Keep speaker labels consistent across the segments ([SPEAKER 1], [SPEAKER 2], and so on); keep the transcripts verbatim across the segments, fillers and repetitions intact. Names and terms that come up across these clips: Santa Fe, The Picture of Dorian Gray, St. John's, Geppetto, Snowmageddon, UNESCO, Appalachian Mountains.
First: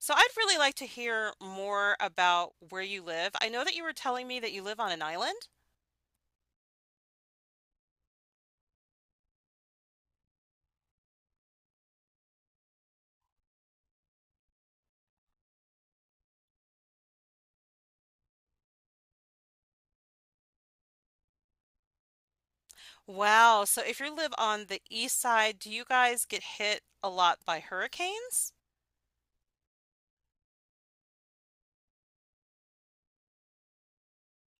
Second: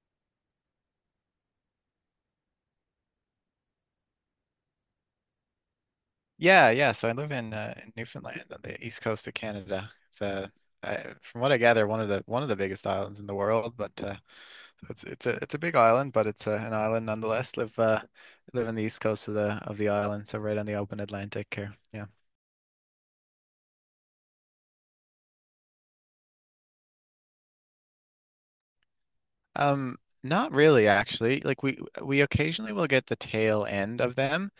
[SPEAKER 1] So I'd really like to hear more about where you live. I know that you were telling me that you live on an island.
[SPEAKER 2] Yeah, yeah. So I live in uh, in Newfoundland on the east coast of Canada. It's uh, I, from what I gather, one of the one of the biggest islands in the world. But uh, so it's it's a it's a big island, but it's uh, an island nonetheless. Live uh, live on the east coast of the of the island, so right on the open Atlantic here. Yeah.
[SPEAKER 1] Wow. So if you live on the east side, do you guys get hit a lot by hurricanes?
[SPEAKER 2] Um, Not really, actually. Like we we occasionally will get the tail end of them,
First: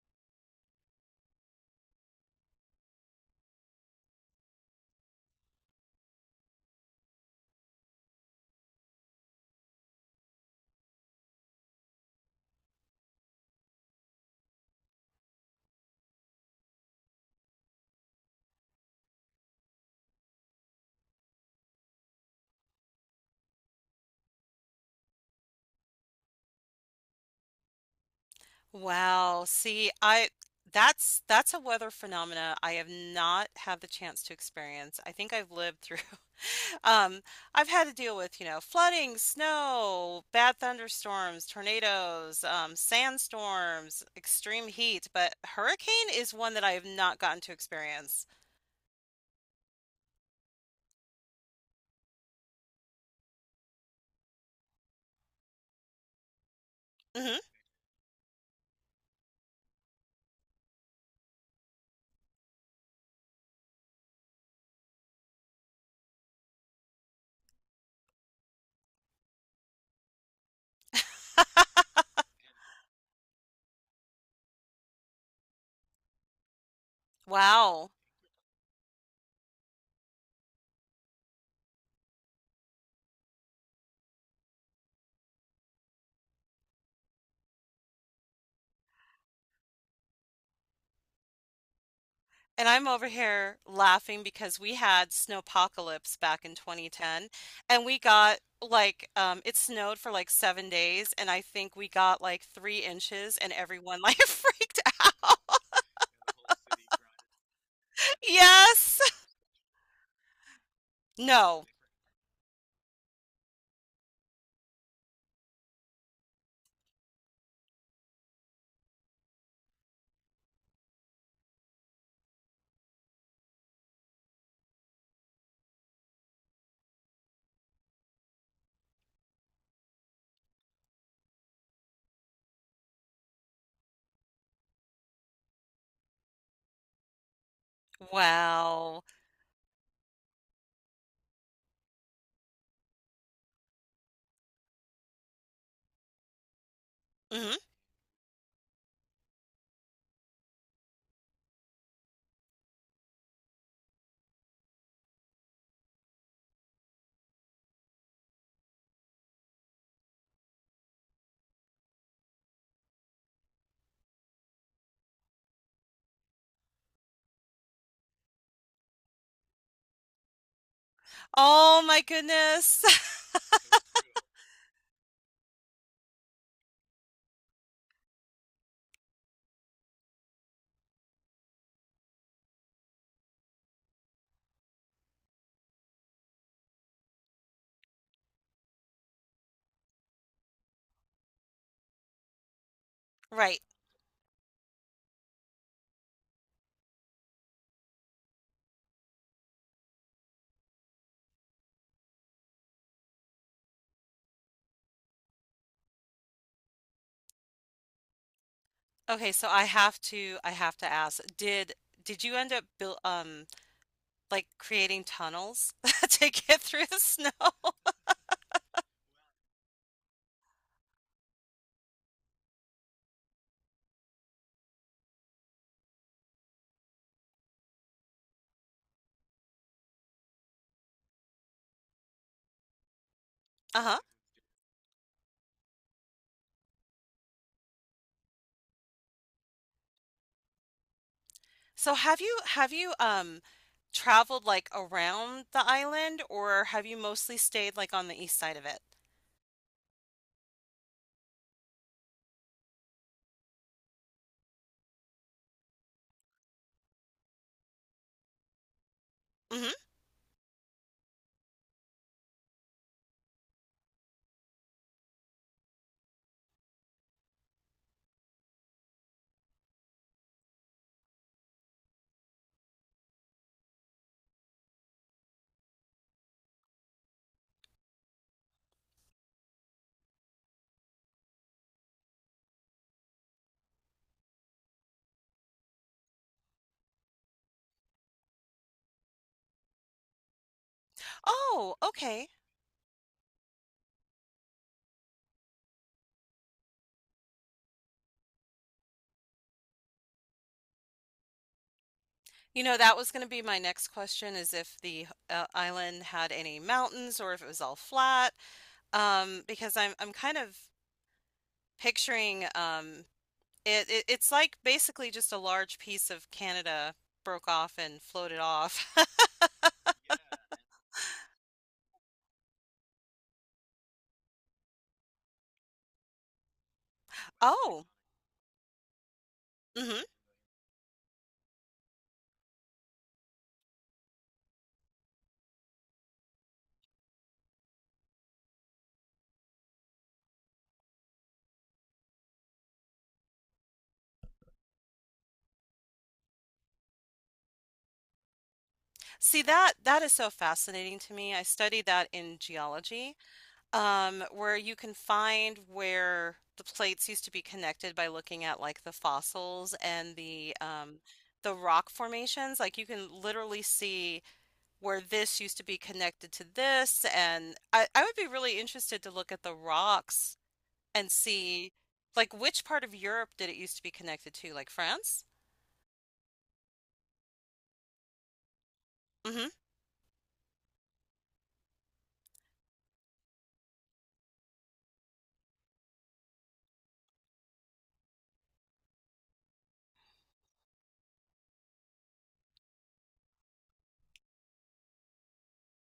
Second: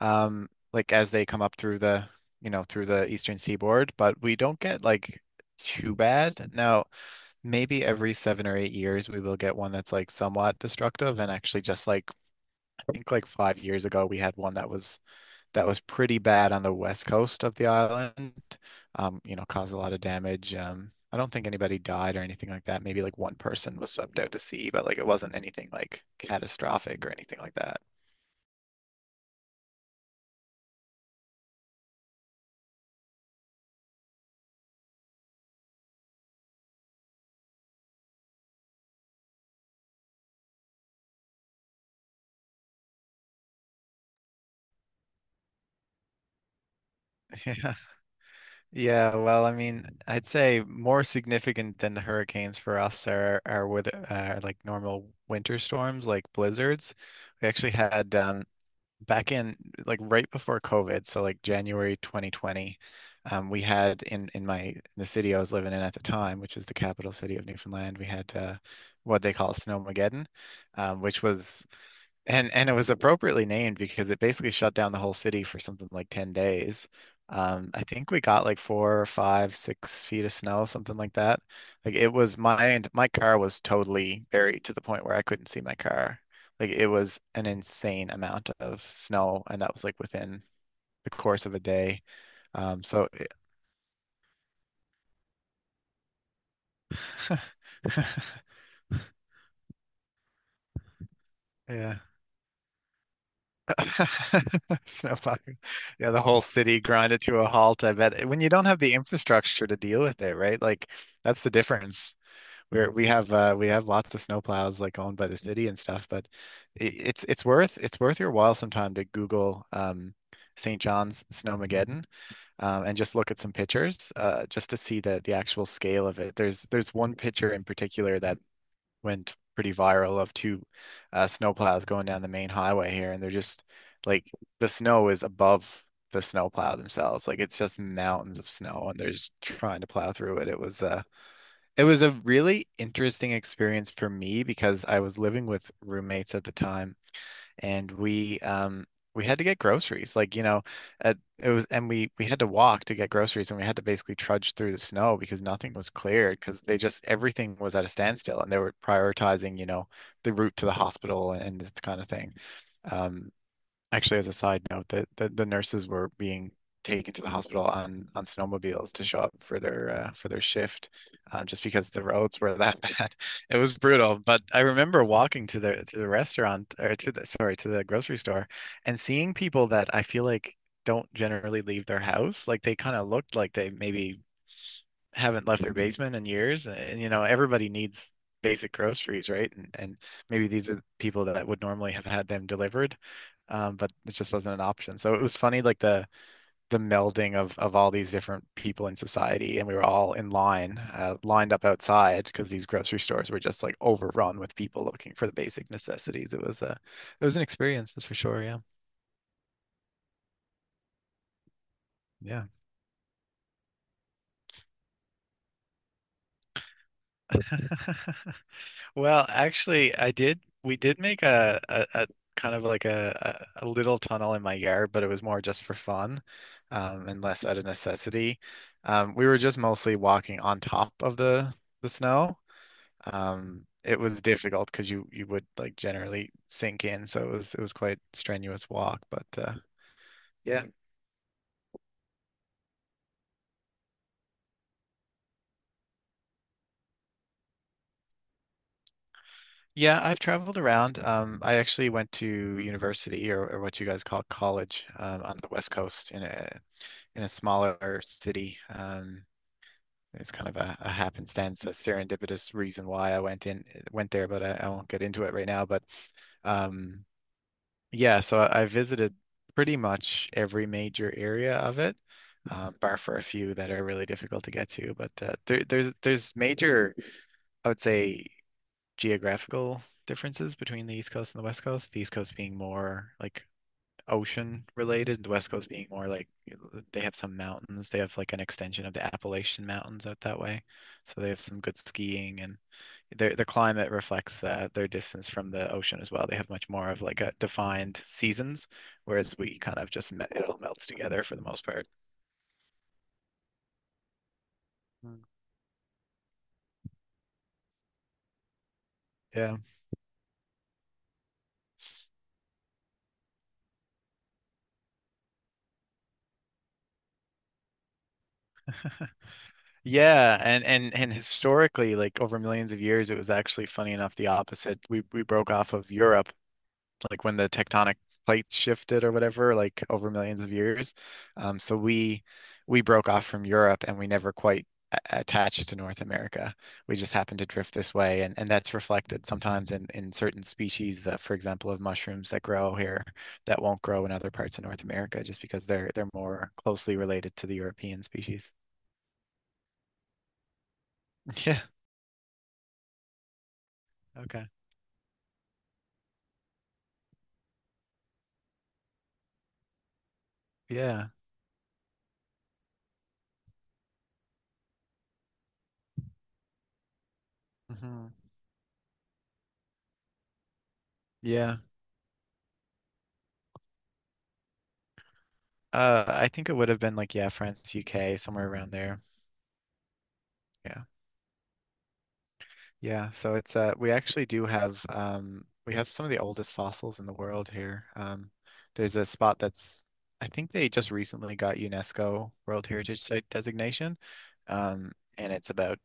[SPEAKER 2] um, like as they come up through the you know through the eastern seaboard, but we don't get like too bad. Now, maybe every seven or eight years we will get one that's like somewhat destructive. And actually, just like I think like five years ago, we had one that was that was pretty bad on the west coast of the island. Um, you know, caused a lot of damage. Um, I don't think anybody died or anything like that. Maybe like one person was swept out to sea, but like it wasn't anything like catastrophic or anything like that.
[SPEAKER 1] Wow. See, I that's that's a weather phenomena I have not had the chance to experience. I think I've lived through. Um, I've had to deal with, you know, flooding, snow, bad thunderstorms, tornadoes, um, sandstorms, extreme heat, but hurricane is one that I have not gotten to
[SPEAKER 2] Yeah.
[SPEAKER 1] experience.
[SPEAKER 2] Yeah, well, I mean, I'd say more significant than the hurricanes for us are are with uh, like normal winter storms, like blizzards.
[SPEAKER 1] Hmm.
[SPEAKER 2] We actually had um, back in like right before COVID, so like January twenty twenty, um, we had in in my in the city I was living in at the time, which is the capital city of Newfoundland. We had uh, what they call Snowmageddon, um, which was and and it was appropriately named because it basically shut down the whole city for something like ten days. Um, I
[SPEAKER 1] Wow.
[SPEAKER 2] think we got like four or five, six feet of snow, something like that. Like it was my my car was totally buried to the point where I couldn't see my car. Like it was an insane amount of snow, and that was like within the course of a day.
[SPEAKER 1] And
[SPEAKER 2] Um,
[SPEAKER 1] I'm over
[SPEAKER 2] so it-
[SPEAKER 1] here laughing because we had snowpocalypse back in twenty ten, and we got like um it snowed for like seven days, and I think we
[SPEAKER 2] yeah.
[SPEAKER 1] got like three inches, and everyone like freaked out.
[SPEAKER 2] Snowpocalypse. Yeah, the whole city grinded to a halt. I bet when you don't have the
[SPEAKER 1] Yes.
[SPEAKER 2] infrastructure to deal with it, right? Like that's the
[SPEAKER 1] No.
[SPEAKER 2] difference. Where we have uh, we have lots of snowplows like owned by the city and stuff, but it, it's it's worth it's worth your while sometime to Google um, Saint John's Snowmageddon, um, and just look at some pictures uh, just to see the the actual scale of it. There's there's one picture in particular that went pretty viral of two uh, snowplows going down the main highway here, and they're just like the snow is above the snowplow themselves. Like it's just mountains of snow, and
[SPEAKER 1] Wow.
[SPEAKER 2] they're just trying to plow through it. It was uh, it was a really interesting experience for me because I was living with roommates at the time, and we um we had to get groceries. Like, you know, at, it was and we we had to walk to get groceries, and we had to basically trudge through the snow because nothing was cleared because they just everything was at a standstill, and they were prioritizing, you know, the route to the hospital and this kind of thing. Um, Actually, as a side note, that the, the nurses were being taken to the hospital on on snowmobiles to show up for their uh, for their shift, uh, just
[SPEAKER 1] Oh
[SPEAKER 2] because
[SPEAKER 1] my
[SPEAKER 2] the roads were that
[SPEAKER 1] goodness.
[SPEAKER 2] bad. It was brutal. But I remember walking to the to the restaurant or to the sorry to the grocery store and seeing people that I feel like don't generally leave their house. Like they kind of looked like they maybe haven't left their basement in years. And you know, everybody needs basic groceries, right? And and maybe these are people that would normally have had them delivered,
[SPEAKER 1] Right.
[SPEAKER 2] um, but it just wasn't an option. So it was funny, like the the melding of of all these different people in society, and we were all in line, uh, lined up outside because these grocery stores were just like overrun with people looking for the basic necessities. It was a it was an experience, that's for sure. Yeah.
[SPEAKER 1] Okay, so I have to I have to ask, did did you
[SPEAKER 2] Yeah.
[SPEAKER 1] end up build um like creating tunnels to get through the snow?
[SPEAKER 2] Well, actually, I did. We did make a, a, a kind of like a, a a little tunnel in my yard, but it was more just for fun, um, and less out of necessity. Um, we were just mostly walking on top of the the snow. Um,
[SPEAKER 1] Uh-huh.
[SPEAKER 2] it was difficult because you you would like generally sink in, so it was it was quite strenuous walk. But uh, yeah,
[SPEAKER 1] So have you have you um traveled like around the island, or have you mostly stayed like on the east side of it?
[SPEAKER 2] yeah, I've traveled around. Um, I actually went to university, or, or what you guys call college, um, on the West Coast in a in a smaller city. Um,
[SPEAKER 1] Hmm.
[SPEAKER 2] it was kind of a, a happenstance, a serendipitous reason why I went in went there, but I, I won't get into it right now. But um, yeah, so I, I visited pretty much every major area of it, um, bar for a few that are really difficult to get to. But uh, there, there's there's major, I would say, geographical differences between the East Coast and the West Coast. The East Coast being more like ocean related, the West Coast being more like they have some mountains. They have like an extension of the Appalachian Mountains out that way. So they have some
[SPEAKER 1] Oh,
[SPEAKER 2] good
[SPEAKER 1] okay.
[SPEAKER 2] skiing, and their their climate reflects uh, their distance from the ocean as well. They have much more of like a defined seasons, whereas we kind of just me- it all melts together for the most part.
[SPEAKER 1] You know, that was going to be my next question, is if the
[SPEAKER 2] Mm.
[SPEAKER 1] uh, island had any mountains or if it was all flat. Um,
[SPEAKER 2] Yeah.
[SPEAKER 1] because I'm I'm kind of picturing. Um It, it it's like basically just a large piece of Canada broke off and floated off.
[SPEAKER 2] Yeah, and and and historically like over millions of years it was actually funny enough the opposite. We we broke off of Europe like when the
[SPEAKER 1] Oh.
[SPEAKER 2] tectonic plates shifted or whatever, like
[SPEAKER 1] Hmm.
[SPEAKER 2] over millions of years. Um, so we we broke off from Europe, and we never quite a- attached to North America. We just happened to drift this way, and, and that's reflected sometimes in, in certain species, uh, for example, of mushrooms that grow here that won't grow in other parts of North America just because they're they're more closely related to the European species.
[SPEAKER 1] See, that that is so fascinating to me. I
[SPEAKER 2] Yeah.
[SPEAKER 1] studied that in geology, um,
[SPEAKER 2] Okay.
[SPEAKER 1] where you can find where the plates used to be connected by looking at like the fossils and the um,
[SPEAKER 2] Yeah.
[SPEAKER 1] the rock formations. Like you can literally see where this used to be connected to this, and I, I
[SPEAKER 2] Hmm.
[SPEAKER 1] would be really interested to look at the rocks and
[SPEAKER 2] Yeah.
[SPEAKER 1] see like which part of Europe did it used to be connected to, like France?
[SPEAKER 2] Uh, I think it would have been like, yeah, France, U K, somewhere around there.
[SPEAKER 1] Hmm.
[SPEAKER 2] Yeah. Yeah, so it's uh we actually do have um we have some of the oldest fossils in the world here. Um there's a spot that's I think they just recently got UNESCO World Heritage Site designation. Um and it's about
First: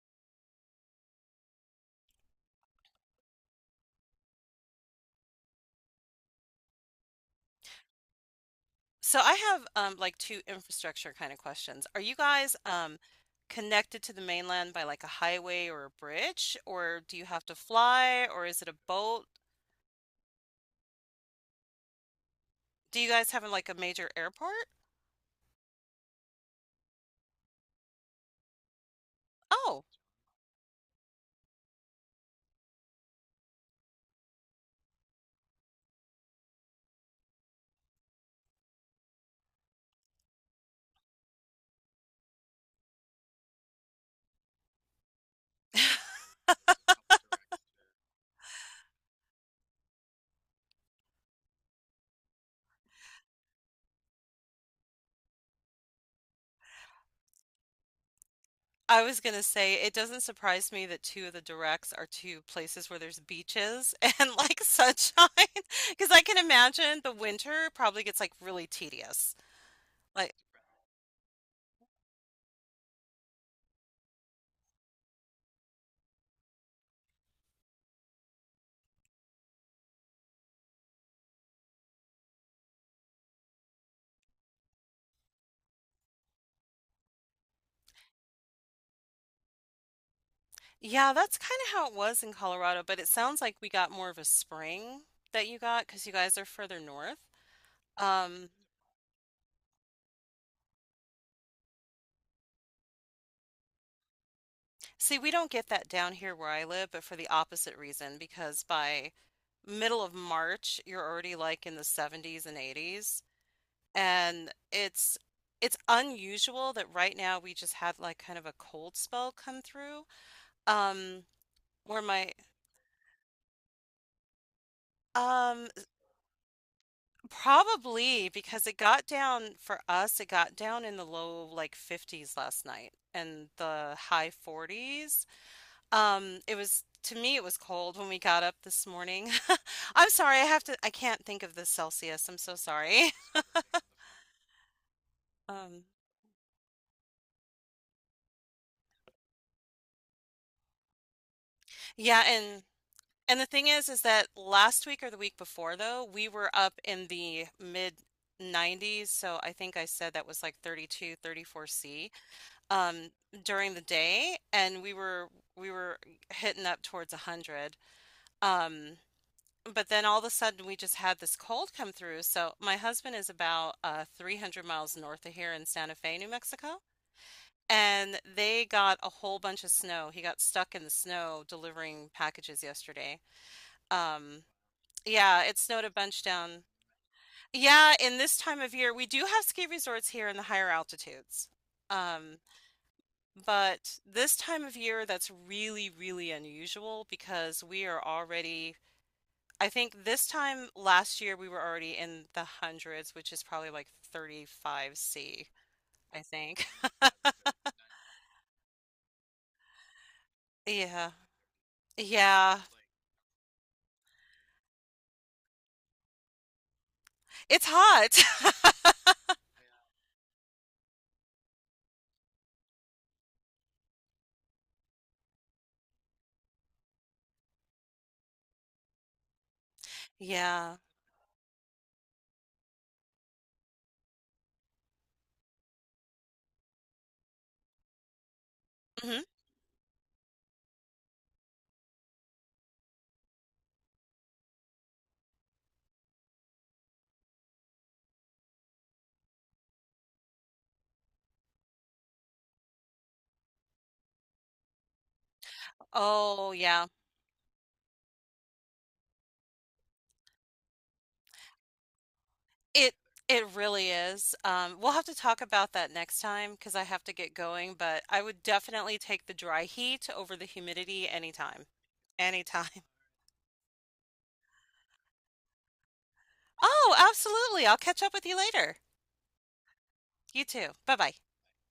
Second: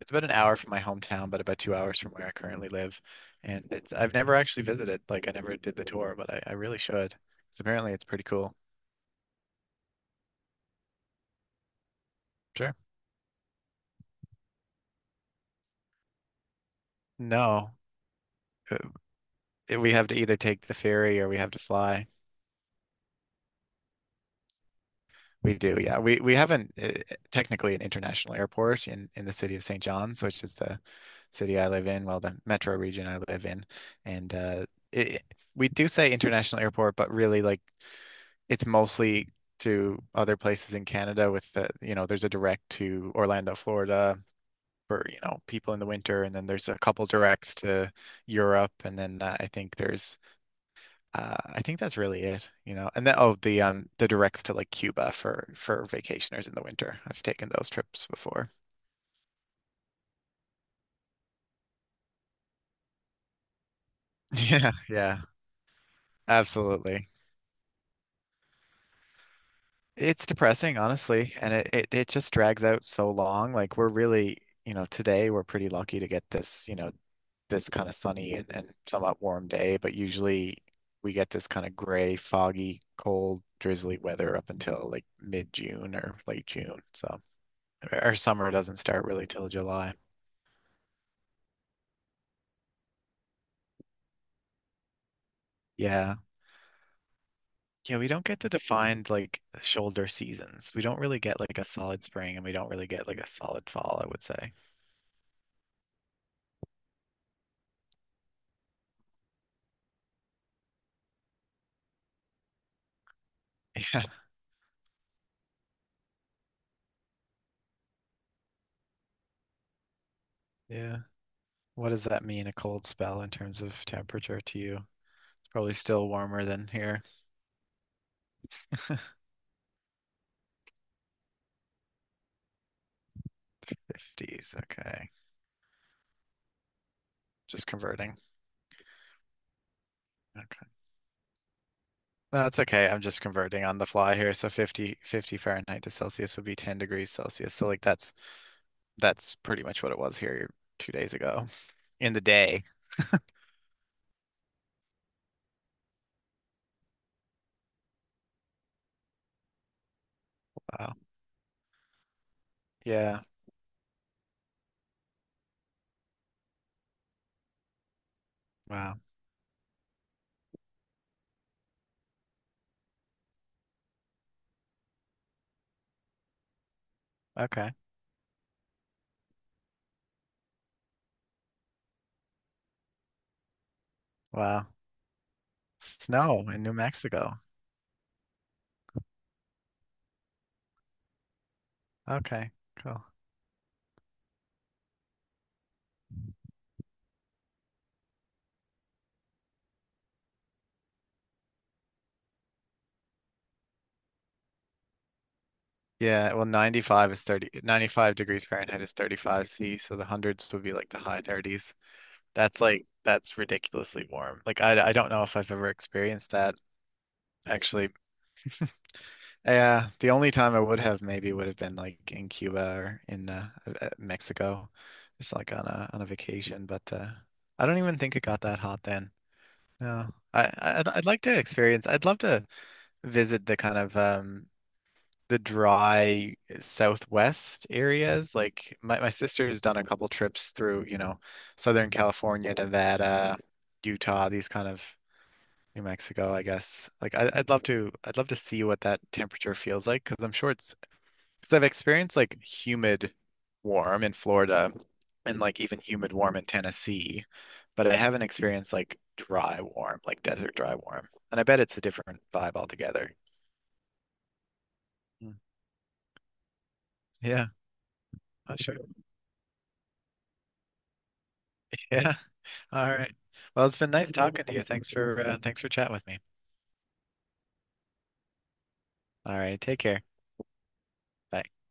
[SPEAKER 2] it's about an hour from my hometown, but about two hours from where I currently live. And it's I've never actually visited, like I never did the tour, but I, I really should. 'Cause apparently it's pretty cool.
[SPEAKER 1] So I have um like two infrastructure kind of questions. Are you guys
[SPEAKER 2] Sure.
[SPEAKER 1] um connected to the mainland by like a highway or a bridge, or do you have to
[SPEAKER 2] No,
[SPEAKER 1] fly, or is it a
[SPEAKER 2] uh,
[SPEAKER 1] boat?
[SPEAKER 2] we have to either take the ferry, or we have to fly.
[SPEAKER 1] Do you guys have like a major airport?
[SPEAKER 2] We do, yeah. We we have not uh, technically an international airport in in the city of Saint
[SPEAKER 1] Oh,
[SPEAKER 2] John's, which is the city I live in, well, the metro region I live in, and uh, it, we do say international airport, but really like it's mostly to other places in Canada. With the you know, there's a direct to Orlando, Florida, for, you know, people in the winter, and then there's a couple directs to Europe, and then uh, I think there's uh, I think that's really it, you know. And then oh, the um the directs to like Cuba for for vacationers in the winter. I've taken those trips before.
[SPEAKER 1] I was gonna say it doesn't surprise me that two of the directs are two places where there's beaches and like
[SPEAKER 2] Yeah,
[SPEAKER 1] sunshine,
[SPEAKER 2] yeah,
[SPEAKER 1] because I can imagine
[SPEAKER 2] absolutely.
[SPEAKER 1] the winter probably gets like really tedious.
[SPEAKER 2] It's depressing, honestly, and it, it it just drags out so long. Like we're really, you know, today we're pretty lucky to get this, you know, this kind of sunny and, and somewhat warm day, but usually we get this kind of gray, foggy, cold, drizzly weather up until like mid-June or late June. So our summer doesn't start really till July.
[SPEAKER 1] Yeah, that's kinda how it was in Colorado, but it sounds like we got more of a spring that you got because you
[SPEAKER 2] Yeah.
[SPEAKER 1] guys are further north.
[SPEAKER 2] Yeah, we don't get the
[SPEAKER 1] Um,
[SPEAKER 2] defined like shoulder seasons. We don't really get like a solid spring, and we don't really get like a solid fall, I would say.
[SPEAKER 1] See, we don't get that down here where I live, but for the opposite reason, because by middle of March, you're already like in the seventies and eighties.
[SPEAKER 2] Yeah.
[SPEAKER 1] And it's it's unusual that right now we just had like kind of a cold spell come through.
[SPEAKER 2] Yeah.
[SPEAKER 1] Um,
[SPEAKER 2] What
[SPEAKER 1] where
[SPEAKER 2] does that
[SPEAKER 1] my
[SPEAKER 2] mean, a cold spell in terms of temperature to you? It's
[SPEAKER 1] um
[SPEAKER 2] probably still warmer than here.
[SPEAKER 1] Probably because it got down, for us it got down in the low like fifties last night and the high
[SPEAKER 2] fifties. Okay.
[SPEAKER 1] forties. Um, it was, to me it was
[SPEAKER 2] Just
[SPEAKER 1] cold when
[SPEAKER 2] converting.
[SPEAKER 1] we got up this morning. I'm sorry, I have
[SPEAKER 2] Okay.
[SPEAKER 1] to I can't think of the Celsius. I'm
[SPEAKER 2] No,
[SPEAKER 1] so
[SPEAKER 2] that's okay. I'm
[SPEAKER 1] sorry.
[SPEAKER 2] just converting on the fly here. So fifty, fifty
[SPEAKER 1] Um,
[SPEAKER 2] Fahrenheit to Celsius would be ten degrees Celsius. So like that's that's pretty much what it was here two days ago in the
[SPEAKER 1] yeah, and
[SPEAKER 2] day.
[SPEAKER 1] And the thing is, is that last week or the week before, though, we were up in the mid nineties. So I think I said that was like
[SPEAKER 2] Wow.
[SPEAKER 1] thirty-two, thirty-four c um,
[SPEAKER 2] Yeah.
[SPEAKER 1] during the day, and we were we were hitting up towards a hundred. Um,
[SPEAKER 2] Wow.
[SPEAKER 1] but then all of a sudden, we just had this cold come through. So my husband is about uh, three hundred miles north of here in Santa Fe, New Mexico.
[SPEAKER 2] Okay.
[SPEAKER 1] And they got a whole bunch of snow. He got stuck in the snow delivering packages yesterday. Um,
[SPEAKER 2] Wow.
[SPEAKER 1] yeah, it snowed a bunch
[SPEAKER 2] Snow in
[SPEAKER 1] down.
[SPEAKER 2] New Mexico.
[SPEAKER 1] Yeah, in this time of year, we do have ski resorts here in the higher altitudes. Um,
[SPEAKER 2] Okay, cool.
[SPEAKER 1] but this time of year, that's really, really unusual because we are already, I think this time last year, we were already in the hundreds, which is probably like thirty-five c, I
[SPEAKER 2] Yeah, well,
[SPEAKER 1] think.
[SPEAKER 2] ninety-five is thirty, ninety-five degrees Fahrenheit is thirty-five C, so the hundreds would be like the
[SPEAKER 1] Yeah.
[SPEAKER 2] high thirties. That's
[SPEAKER 1] Yeah.
[SPEAKER 2] like, that's ridiculously warm. Like, I, I don't know if I've ever experienced that
[SPEAKER 1] It's
[SPEAKER 2] actually.
[SPEAKER 1] hot.
[SPEAKER 2] Yeah, the only time I would have maybe would have been like in Cuba or in uh, uh, Mexico, just like on a on a vacation. But uh, I don't even think it got that hot then. No, I,
[SPEAKER 1] Yeah.
[SPEAKER 2] I I'd, I'd like to experience. I'd love to visit the kind of um the dry southwest areas. Like my, my
[SPEAKER 1] Hmm.
[SPEAKER 2] sister has done a couple trips through, you know, Southern California, Nevada, Utah, these kind of New Mexico, I guess. Like I, I'd love to, I'd love to see what that temperature feels like because I'm sure it's because I've experienced like humid warm in Florida, and like even humid warm in
[SPEAKER 1] Oh, yeah.
[SPEAKER 2] Tennessee, but I haven't experienced like dry warm, like desert dry warm. And I bet it's a different vibe
[SPEAKER 1] It
[SPEAKER 2] altogether.
[SPEAKER 1] it really is. Um, we'll have to
[SPEAKER 2] Mm.
[SPEAKER 1] talk about that next time because I have to get
[SPEAKER 2] Yeah,
[SPEAKER 1] going, but I would
[SPEAKER 2] I'm sure.
[SPEAKER 1] definitely take the dry heat over the humidity anytime.
[SPEAKER 2] Yeah.
[SPEAKER 1] Anytime.
[SPEAKER 2] All right. Well, it's been nice talking to you. Thanks for uh, thanks for chatting with me.
[SPEAKER 1] Oh, absolutely. I'll catch up with you later.
[SPEAKER 2] All right. Take care.
[SPEAKER 1] You too. Bye bye.
[SPEAKER 2] Bye.